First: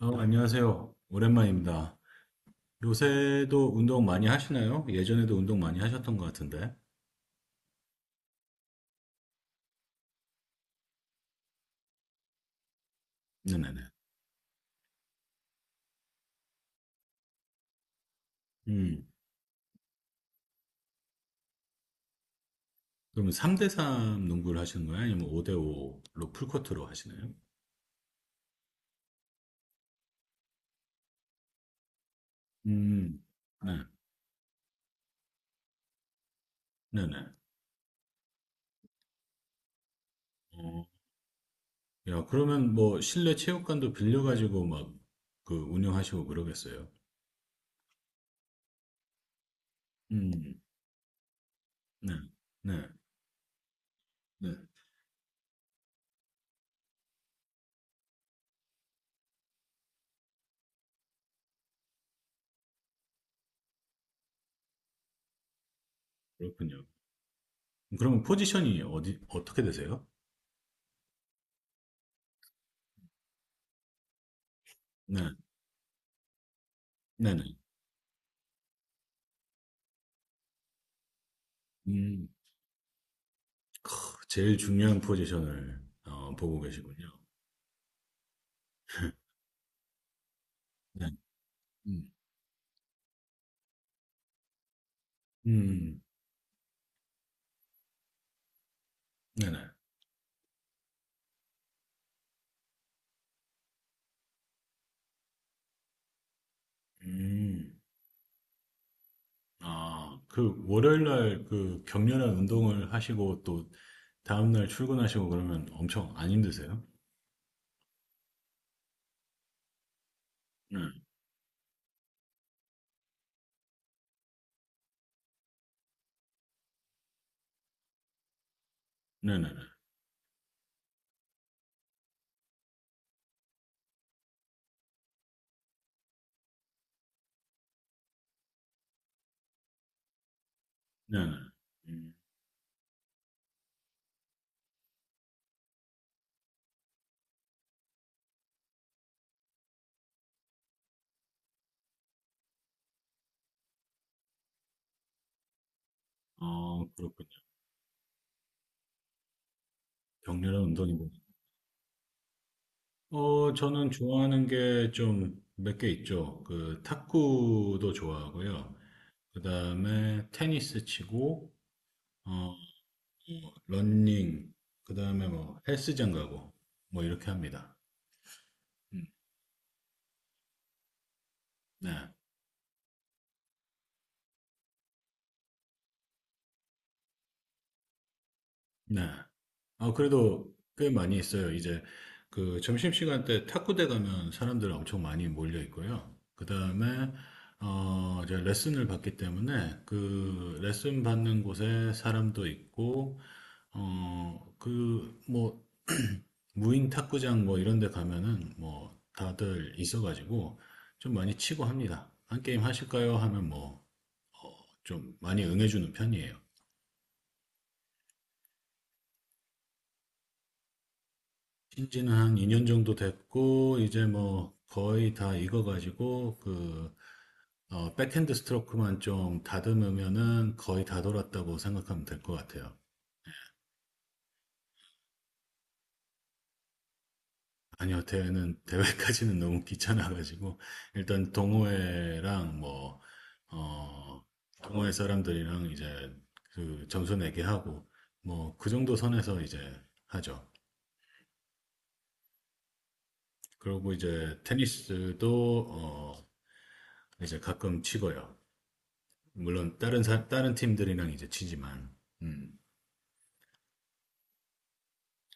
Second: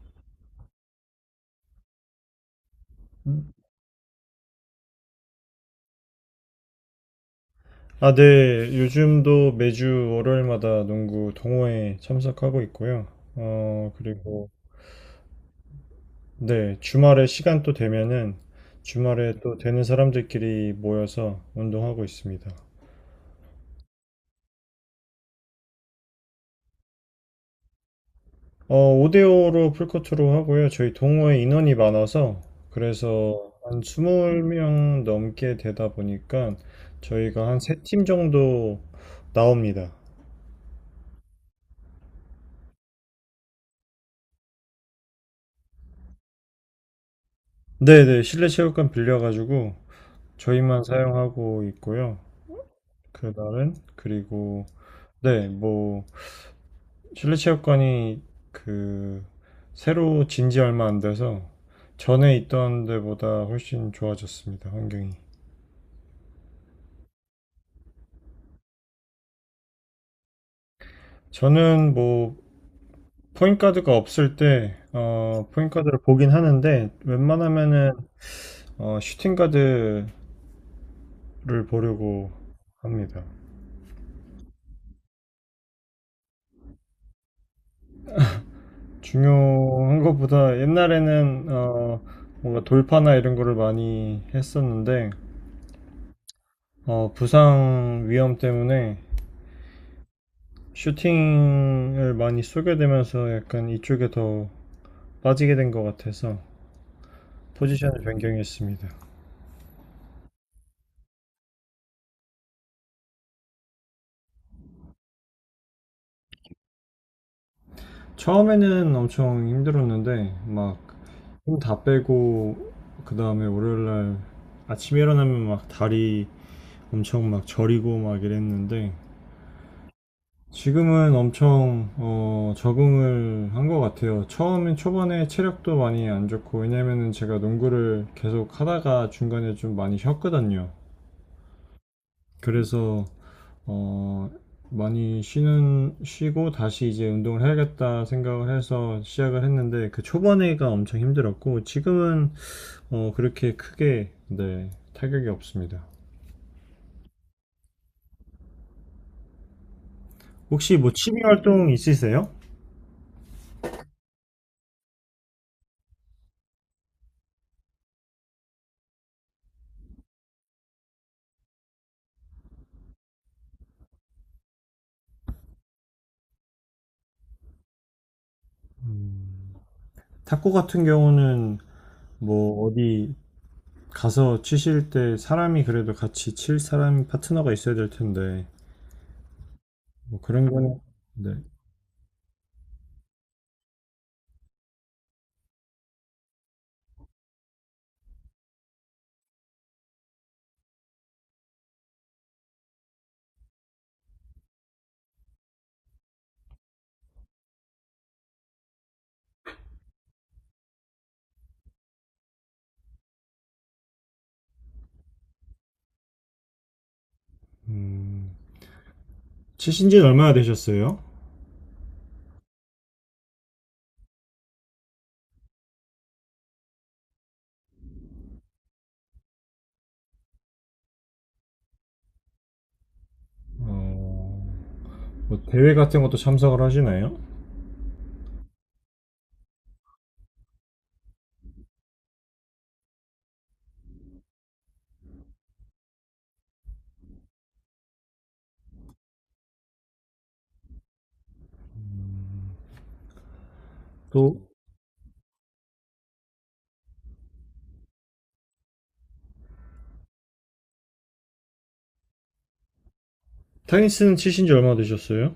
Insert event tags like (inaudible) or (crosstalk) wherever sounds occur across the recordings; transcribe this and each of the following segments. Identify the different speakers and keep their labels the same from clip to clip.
Speaker 1: 안녕하세요. 오랜만입니다. 요새도 운동 많이 하시나요? 예전에도 운동 많이 하셨던 것 같은데.
Speaker 2: 아, 네. 요즘도 매주 월요일마다 농구 동호회 참석하고 있고요.
Speaker 1: 네네네.
Speaker 2: 그리고 네, 주말에 시간 또 되면은
Speaker 1: 음,
Speaker 2: 주말에 또 되는 사람들끼리 모여서 운동하고 있습니다.
Speaker 1: 그러면 3대3 농구를 하시는 거예요? 아니면 5대5로 풀코트로 하시나요?
Speaker 2: 어, 5대5로 풀코트로 하고요. 저희 동호회 인원이 많아서
Speaker 1: 음,
Speaker 2: 그래서
Speaker 1: 네,
Speaker 2: 한 20명 넘게 되다 보니까
Speaker 1: 네네.
Speaker 2: 저희가 한 세 팀 정도 나옵니다.
Speaker 1: 어, 야, 그러면 뭐 실내 체육관도 빌려가지고 막 그 운영하시고 그러겠어요?
Speaker 2: 네네, 실내 체육관 빌려가지고
Speaker 1: 음,
Speaker 2: 저희만 사용하고
Speaker 1: 네,
Speaker 2: 있고요.
Speaker 1: 네,
Speaker 2: 그날은
Speaker 1: 네.
Speaker 2: 그리고 네, 뭐 실내 체육관이 그 새로 진지 얼마 안 돼서 전에 있던 데보다 훨씬 좋아졌습니다. 환경이.
Speaker 1: 그렇군요. 그러면 포지션이 어떻게 되세요?
Speaker 2: 저는 뭐 포인트가드가 없을 때
Speaker 1: 네,
Speaker 2: 포인트가드를 보긴 하는데
Speaker 1: 네네.
Speaker 2: 웬만하면은 슈팅가드를
Speaker 1: 음.
Speaker 2: 보려고 합니다.
Speaker 1: 크, 제일 중요한 포지션을 보고 계시군요.
Speaker 2: 중요한 것보다
Speaker 1: 네.
Speaker 2: 옛날에는
Speaker 1: 음.
Speaker 2: 뭔가 돌파나 이런 거를 많이 했었는데
Speaker 1: 음.
Speaker 2: 부상 위험 때문에
Speaker 1: 네네.
Speaker 2: 슈팅을 많이 쏘게 되면서 약간 이쪽에 더 빠지게 된 것 같아서
Speaker 1: 음.
Speaker 2: 포지션을 변경했습니다.
Speaker 1: 아, 그 월요일 날그 격렬한 운동을 하시고 또 다음 날 출근하시고 그러면 엄청 안 힘드세요?
Speaker 2: 처음에는 엄청 힘들었는데 막
Speaker 1: 네.
Speaker 2: 힘 다 빼고 그 다음에 월요일날 아침에 일어나면 막 다리 엄청 막 저리고 막 이랬는데
Speaker 1: 네네네.
Speaker 2: 지금은 엄청 적응을 한 것 같아요. 처음엔 초반에 체력도 많이 안 좋고 왜냐면은 제가 농구를 계속 하다가 중간에 좀 많이 쉬었거든요.
Speaker 1: 네네. 음.
Speaker 2: 그래서 어, 많이 쉬고 다시 이제 운동을 해야겠다 생각을 해서 시작을 했는데 그 초반에가 엄청 힘들었고 지금은 그렇게 크게, 네, 타격이 없습니다.
Speaker 1: 아, 그렇군요. 격렬한
Speaker 2: 혹시 뭐
Speaker 1: 운동이군요.
Speaker 2: 취미 활동 있으세요?
Speaker 1: 저는 좋아하는 게 좀 몇 개 있죠. 그 탁구도 좋아하고요. 그다음에 테니스 치고 어, 런 러닝, 그다음에 뭐 헬스장 가고 뭐 이렇게 합니다. 음,
Speaker 2: 탁구 같은 경우는
Speaker 1: 네,
Speaker 2: 뭐 어디 가서 치실 때 사람이 그래도 같이 칠 사람 파트너가 있어야 될 텐데
Speaker 1: 네. 아,
Speaker 2: 뭐 그런
Speaker 1: 그래도
Speaker 2: 거는
Speaker 1: 꽤 많이
Speaker 2: 네.
Speaker 1: 있어요. 이제 그 점심시간 때 탁구대 가면 사람들 엄청 많이 몰려 있고요. 그다음에 어 이제 레슨을 받기 때문에 그 레슨 받는 곳에 사람도 있고 어 그 뭐 무인 탁구장 뭐 이런 데 가면은 뭐 다들 있어가지고 좀 많이 치고 합니다. 한 게임 하실까요? 하면 뭐 좀 많이 응해주는 편이에요.
Speaker 2: 음, 치신 지는 얼마나 되셨어요?
Speaker 1: 신지는 한 2년 정도 됐고, 이제 뭐 거의 다 익어가지고, 그, 백핸드 스트로크만 좀 다듬으면은 거의 다 돌았다고 생각하면 될 것 같아요.
Speaker 2: 어, 뭐 대회 같은 것도 참석을 하시나요?
Speaker 1: 아니요, 대회까지는 (laughs) 너무 귀찮아가지고, 일단 동호회랑 뭐, 어, 동호회 사람들이랑 이제 그 점수 내기 하고, 뭐, 그 정도 선에서 이제 하죠. 그리고
Speaker 2: 또
Speaker 1: 이제 테니스도, 이제 가끔 치고요. 물론 다른 팀들이랑 이제 치지만 음.
Speaker 2: 테니스는 치신 지 얼마나 되셨어요?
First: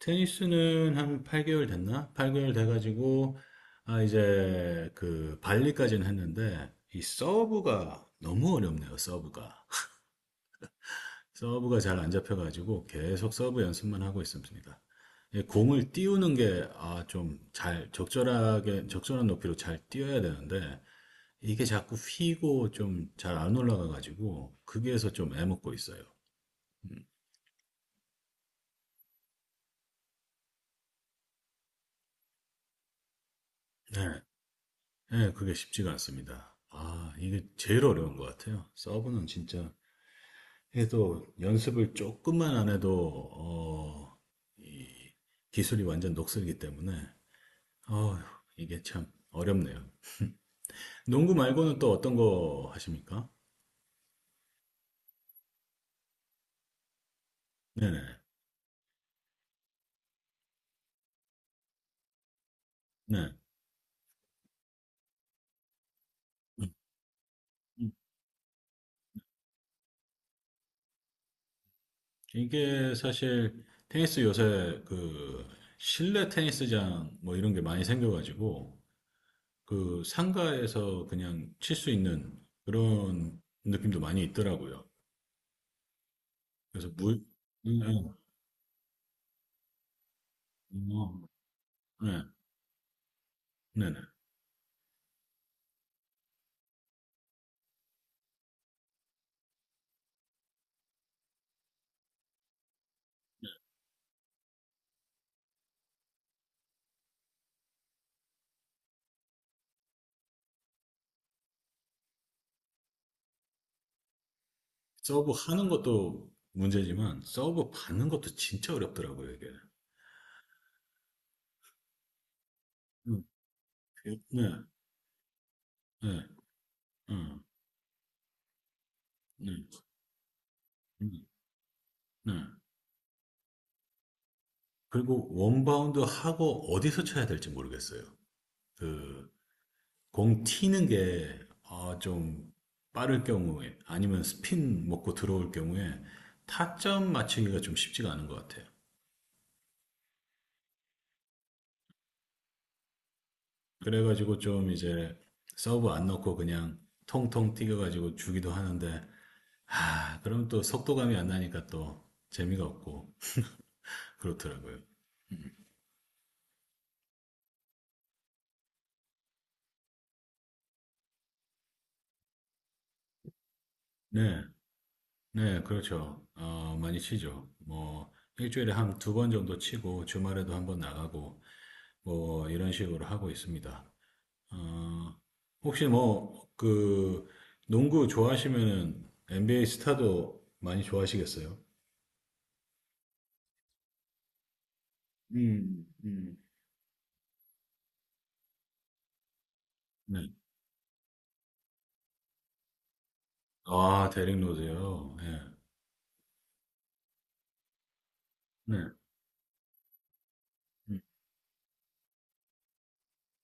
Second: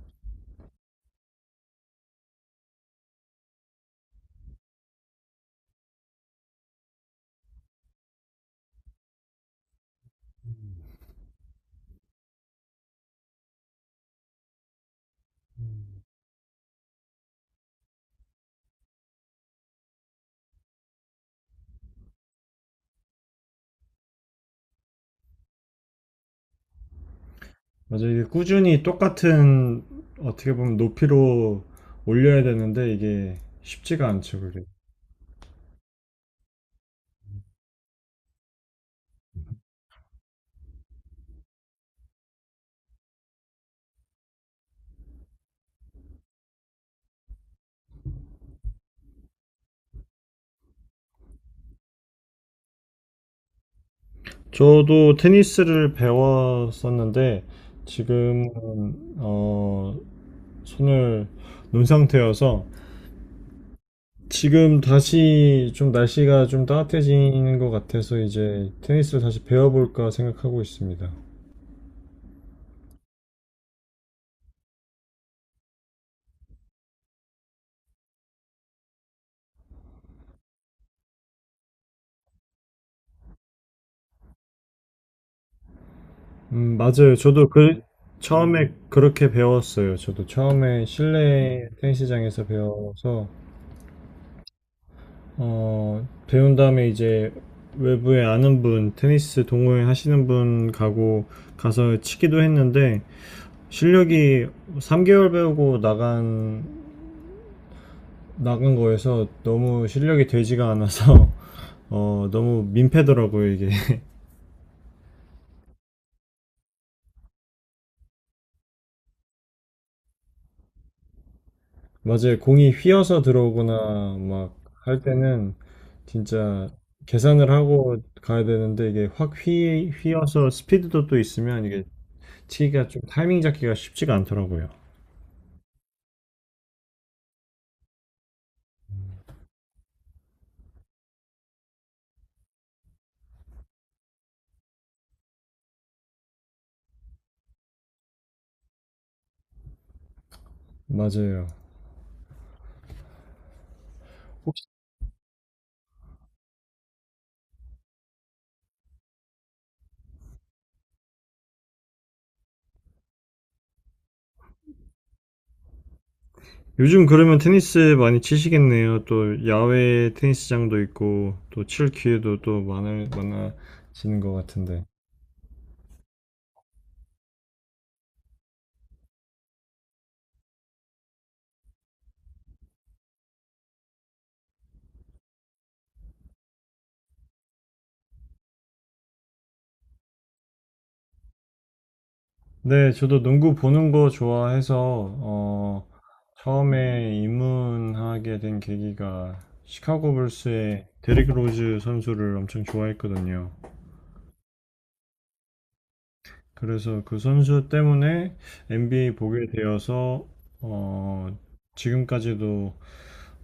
Speaker 1: 테니스는 한 8개월 됐나? 8개월 돼가지고 아 이제 그 발리까지는 했는데 이 서브가 너무 어렵네요. 서브가 잘 안 잡혀가지고 계속 서브 연습만 하고 있습니다. 예, 공을 띄우는 게, 아, 적절하게, 적절한 높이로 잘 띄워야 되는데, 이게 자꾸 휘고 좀 잘 안 올라가가지고, 거기에서 좀 애먹고 있어요.
Speaker 2: 맞아, 이게 꾸준히 똑같은 어떻게 보면 높이로 올려야 되는데 이게 쉽지가
Speaker 1: 네.
Speaker 2: 않죠, 그게.
Speaker 1: 예, 그게 쉽지가 않습니다. 아, 이게 제일 어려운 것 같아요. 서브는 진짜 해도 연습을 조금만 안 해도, 기술이 완전 녹슬기 때문에, 어, 이게 참 어렵네요. 농구 말고는 또 어떤 거 하십니까?
Speaker 2: 저도 테니스를 배웠었는데
Speaker 1: 네네,
Speaker 2: 지금 어 손을 놓은 상태여서
Speaker 1: 네.
Speaker 2: 지금 다시 좀 날씨가
Speaker 1: 음,
Speaker 2: 좀 따뜻해지는 것
Speaker 1: 음.
Speaker 2: 같아서 이제 테니스를 다시 배워볼까 생각하고 있습니다.
Speaker 1: 이게 사실 테니스 요새 그 실내 테니스장 뭐 이런 게 많이 생겨가지고, 그 상가에서 그냥 칠 수 있는 그런 느낌도 많이 있더라고요. 그래서
Speaker 2: 맞아요.
Speaker 1: 물,
Speaker 2: 저도
Speaker 1: 음,
Speaker 2: 그 처음에 그렇게 배웠어요. 저도 처음에
Speaker 1: 어,
Speaker 2: 실내
Speaker 1: 네,
Speaker 2: 테니스장에서 배워서
Speaker 1: 네, 네.
Speaker 2: 배운 다음에 이제 외부에 아는 분, 테니스 동호회 하시는 분 가고 가서 치기도 했는데 실력이 3개월 배우고 나간 거에서 너무 실력이 되지가 않아서 (laughs) 너무 민폐더라고요, 이게.
Speaker 1: 서브 하는 것도 문제지만 서브 받는 것도 진짜 어렵더라고요, 이게.
Speaker 2: 맞아요. 공이 휘어서
Speaker 1: 음,
Speaker 2: 들어오거나
Speaker 1: 네,
Speaker 2: 막 할 때는
Speaker 1: 네,
Speaker 2: 진짜
Speaker 1: 음,
Speaker 2: 계산을 하고 가야 되는데 이게 확
Speaker 1: 네,
Speaker 2: 휘어서 스피드도
Speaker 1: 음,
Speaker 2: 또 있으면 이게
Speaker 1: 네.
Speaker 2: 치기가 좀 타이밍 잡기가 쉽지가 않더라고요.
Speaker 1: 그리고 원바운드 하고 어디서 쳐야 될지 모르겠어요. 그, 공 튀는 게, 아, 좀 빠를 경우에, 아니면 스핀 먹고 들어올 경우에 타점 맞추기가 좀 쉽지가 않은 것 같아요.
Speaker 2: 맞아요.
Speaker 1: 그래가지고 좀 이제 서브 안 넣고 그냥 통통 튀겨가지고 주기도 하는데, 아, 그럼 또 속도감이 안 나니까 또 재미가 없고, 그렇더라고요.
Speaker 2: 요즘 그러면 테니스 많이 치시겠네요. 또 야외 테니스장도 있고 또 칠 기회도 또 많아지는 것
Speaker 1: 네,
Speaker 2: 같은데.
Speaker 1: 네, 그렇죠. 많이 치죠. 뭐, 일주일에 한 두 번 정도 치고, 주말에도 한번 나가고, 뭐, 이런 식으로 하고 있습니다. 어, 혹시 뭐, 그, 농구 좋아하시면은 NBA 스타도 많이 좋아하시겠어요?
Speaker 2: 네, 저도 농구 보는 거 좋아해서,
Speaker 1: 음,
Speaker 2: 어,
Speaker 1: 음.
Speaker 2: 처음에 입문하게 된 계기가 시카고
Speaker 1: 네.
Speaker 2: 불스의 데릭 로즈 선수를 엄청 좋아했거든요.
Speaker 1: 아, 데릭 로즈요. 예.
Speaker 2: 그래서 그 선수 때문에
Speaker 1: 네.
Speaker 2: NBA 보게 되어서,
Speaker 1: 음.
Speaker 2: 어, 지금까지도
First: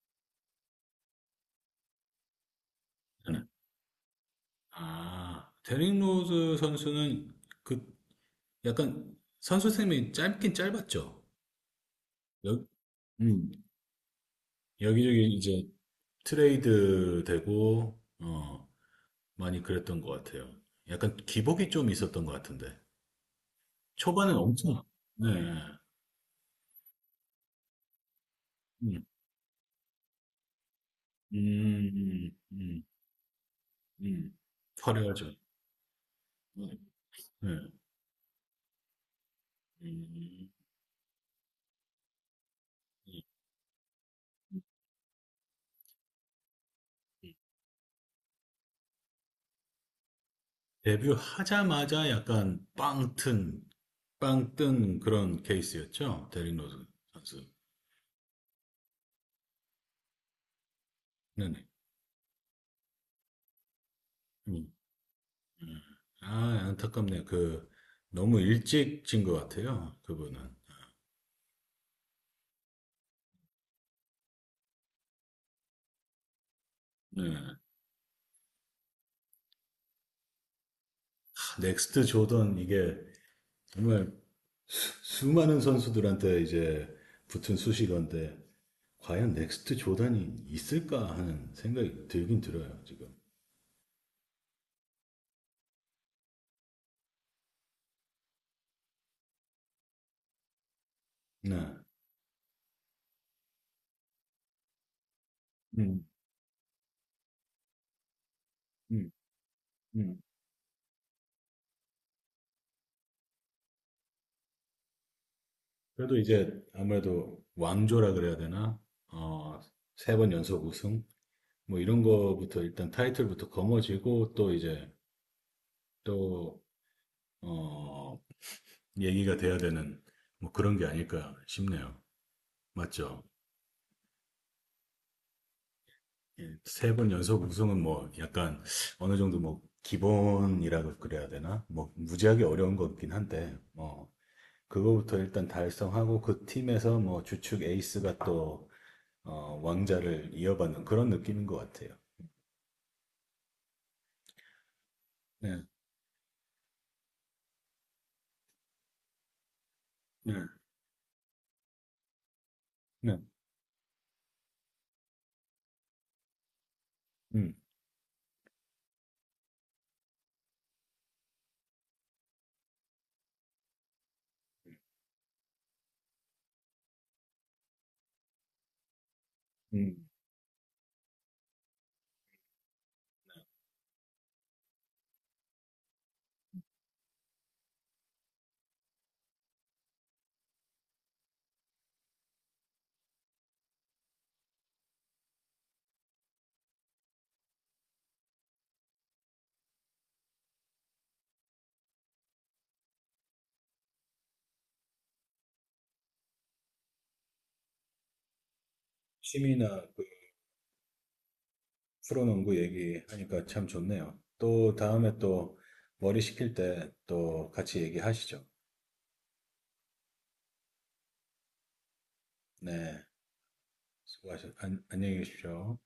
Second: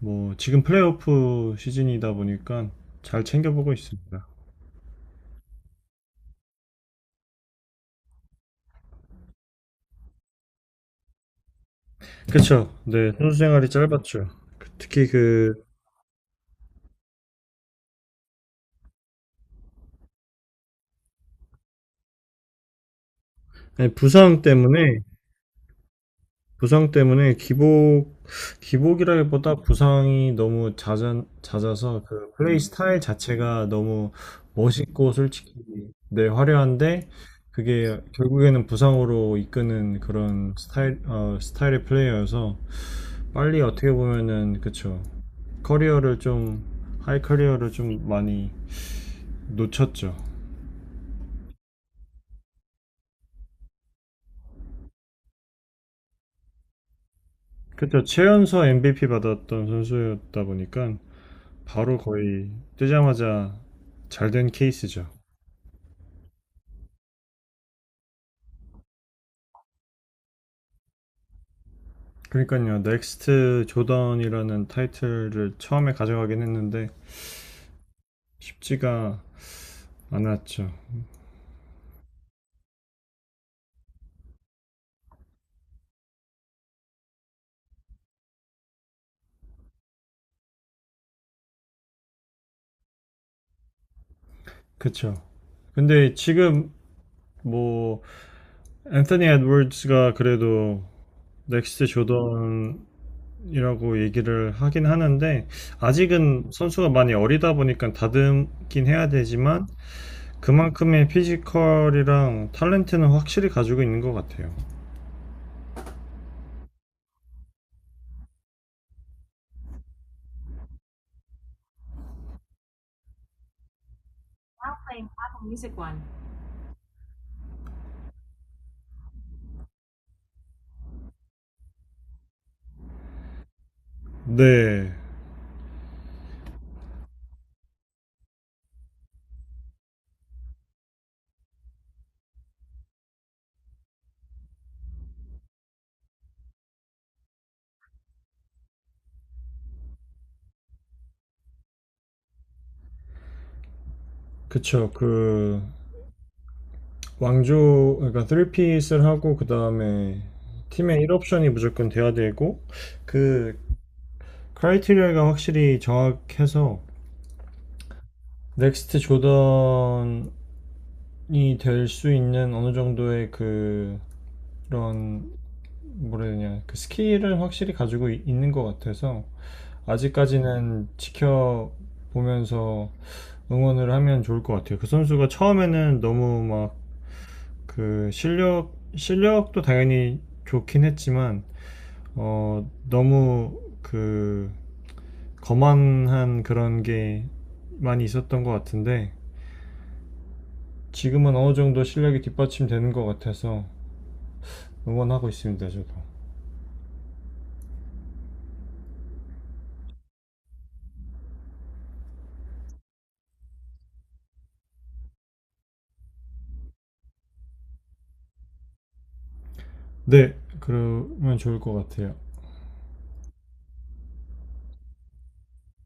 Speaker 2: 뭐, 지금 플레이오프 시즌이다 보니까 잘
Speaker 1: 네.
Speaker 2: 챙겨보고 있습니다.
Speaker 1: 아, 데릭 로즈 선수는 그 약간 선수 생명이 짧긴 짧았죠. 여,
Speaker 2: 그쵸. 네, 선수
Speaker 1: 음.
Speaker 2: 생활이 짧았죠. 특히
Speaker 1: 여기저기 이제 트레이드 되고 많이 그랬던 것 같아요. 약간 기복이 좀 있었던 것 같은데
Speaker 2: 아니,
Speaker 1: 초반엔
Speaker 2: 부상
Speaker 1: 엄청
Speaker 2: 때문에
Speaker 1: 네,
Speaker 2: 부상 때문에
Speaker 1: 음,
Speaker 2: 기복이라기보다 부상이 너무
Speaker 1: 음,
Speaker 2: 잦아서
Speaker 1: 음,
Speaker 2: 그 플레이
Speaker 1: 음,
Speaker 2: 스타일 자체가 너무
Speaker 1: 음.
Speaker 2: 멋있고
Speaker 1: 화려하죠.
Speaker 2: 솔직히 네,
Speaker 1: 네, 네.
Speaker 2: 화려한데 그게 결국에는 부상으로 이끄는
Speaker 1: 음.
Speaker 2: 그런 스타일의 플레이어여서 빨리 어떻게 보면은 그쵸. 커리어를 좀, 하이
Speaker 1: 음.
Speaker 2: 커리어를 좀 많이 놓쳤죠.
Speaker 1: 데뷔하자마자 빵 뜬 그런 케이스였죠. 데릭 로즈 선수.
Speaker 2: 그쵸. 최연소 MVP 받았던 선수였다 보니까
Speaker 1: 네네.
Speaker 2: 바로 거의 뜨자마자 잘 된
Speaker 1: 음.
Speaker 2: 케이스죠.
Speaker 1: 음. 아, 안타깝네요. 그, 너무 일찍 진 것 같아요. 그분은.
Speaker 2: 그러니까요, 넥스트 조던이라는 타이틀을 처음에 가져가긴 했는데
Speaker 1: 네. 아,
Speaker 2: 쉽지가 않았죠.
Speaker 1: 넥스트 조던, 이게 정말 많은 선수들한테 이제 붙은 수식어인데, 과연 넥스트 조던이 있을까 하는 생각이 들긴 들어요, 지금.
Speaker 2: 그쵸? 근데 지금 뭐 앤서니 에드워즈가 그래도
Speaker 1: 네.
Speaker 2: 넥스트 조던이라고 얘기를 하긴 하는데
Speaker 1: 음,
Speaker 2: 아직은 선수가 많이 어리다 보니까 다듬긴 해야
Speaker 1: 음,
Speaker 2: 되지만
Speaker 1: 음.
Speaker 2: 그만큼의 피지컬이랑 탤런트는 확실히 가지고 있는 것 같아요.
Speaker 1: 그래도 이제 아무래도 왕조라 그래야 되나? 어, 세 번 연속 우승? 뭐 이런 거부터 일단 타이틀부터 거머쥐고 또 이제 또, 어, 얘기가 돼야 되는 뭐 그런 게 아닐까 싶네요. 맞죠?
Speaker 2: 네,
Speaker 1: 세 번 연속 우승은 뭐 약간 어느 정도 뭐 기본이라고 그래야 되나? 뭐 무지하게 어려운 거긴 한데, 뭐 그거부터 일단 달성하고 그 팀에서 뭐 주축 에이스가 또 왕자를 이어받는 그런 느낌인 것 같아요.
Speaker 2: 그쵸. 그
Speaker 1: 네,
Speaker 2: 왕조 그러니까 3핏을 하고 그다음에
Speaker 1: 네,
Speaker 2: 팀의 1옵션이 무조건 돼야 되고
Speaker 1: 네.
Speaker 2: 그 크라이테리아가 확실히 정확해서
Speaker 1: 음,
Speaker 2: 넥스트 조던이 될 수 있는 어느 정도의 그 그런 뭐라 해야 되냐 그 스킬을 확실히 가지고 있는 것 같아서
Speaker 1: 음.
Speaker 2: 아직까지는 지켜보면서 응원을 하면 좋을 것 같아요. 그 선수가 처음에는 너무 막 그 실력도 당연히 좋긴 했지만 너무 그 거만한 그런 게 많이 있었던 것 같은데 지금은 어느 정도 실력이 뒷받침되는 것 같아서 응원하고 있습니다, 저도.
Speaker 1: 취미나 그 프로농구 얘기하니까 참 좋네요. 또 다음에 또 머리 식힐 때 또 같이 얘기하시죠.
Speaker 2: 네, 그러면 좋을 것 같아요.
Speaker 1: 네, 수고하셨, 안, 안녕히 계십시오.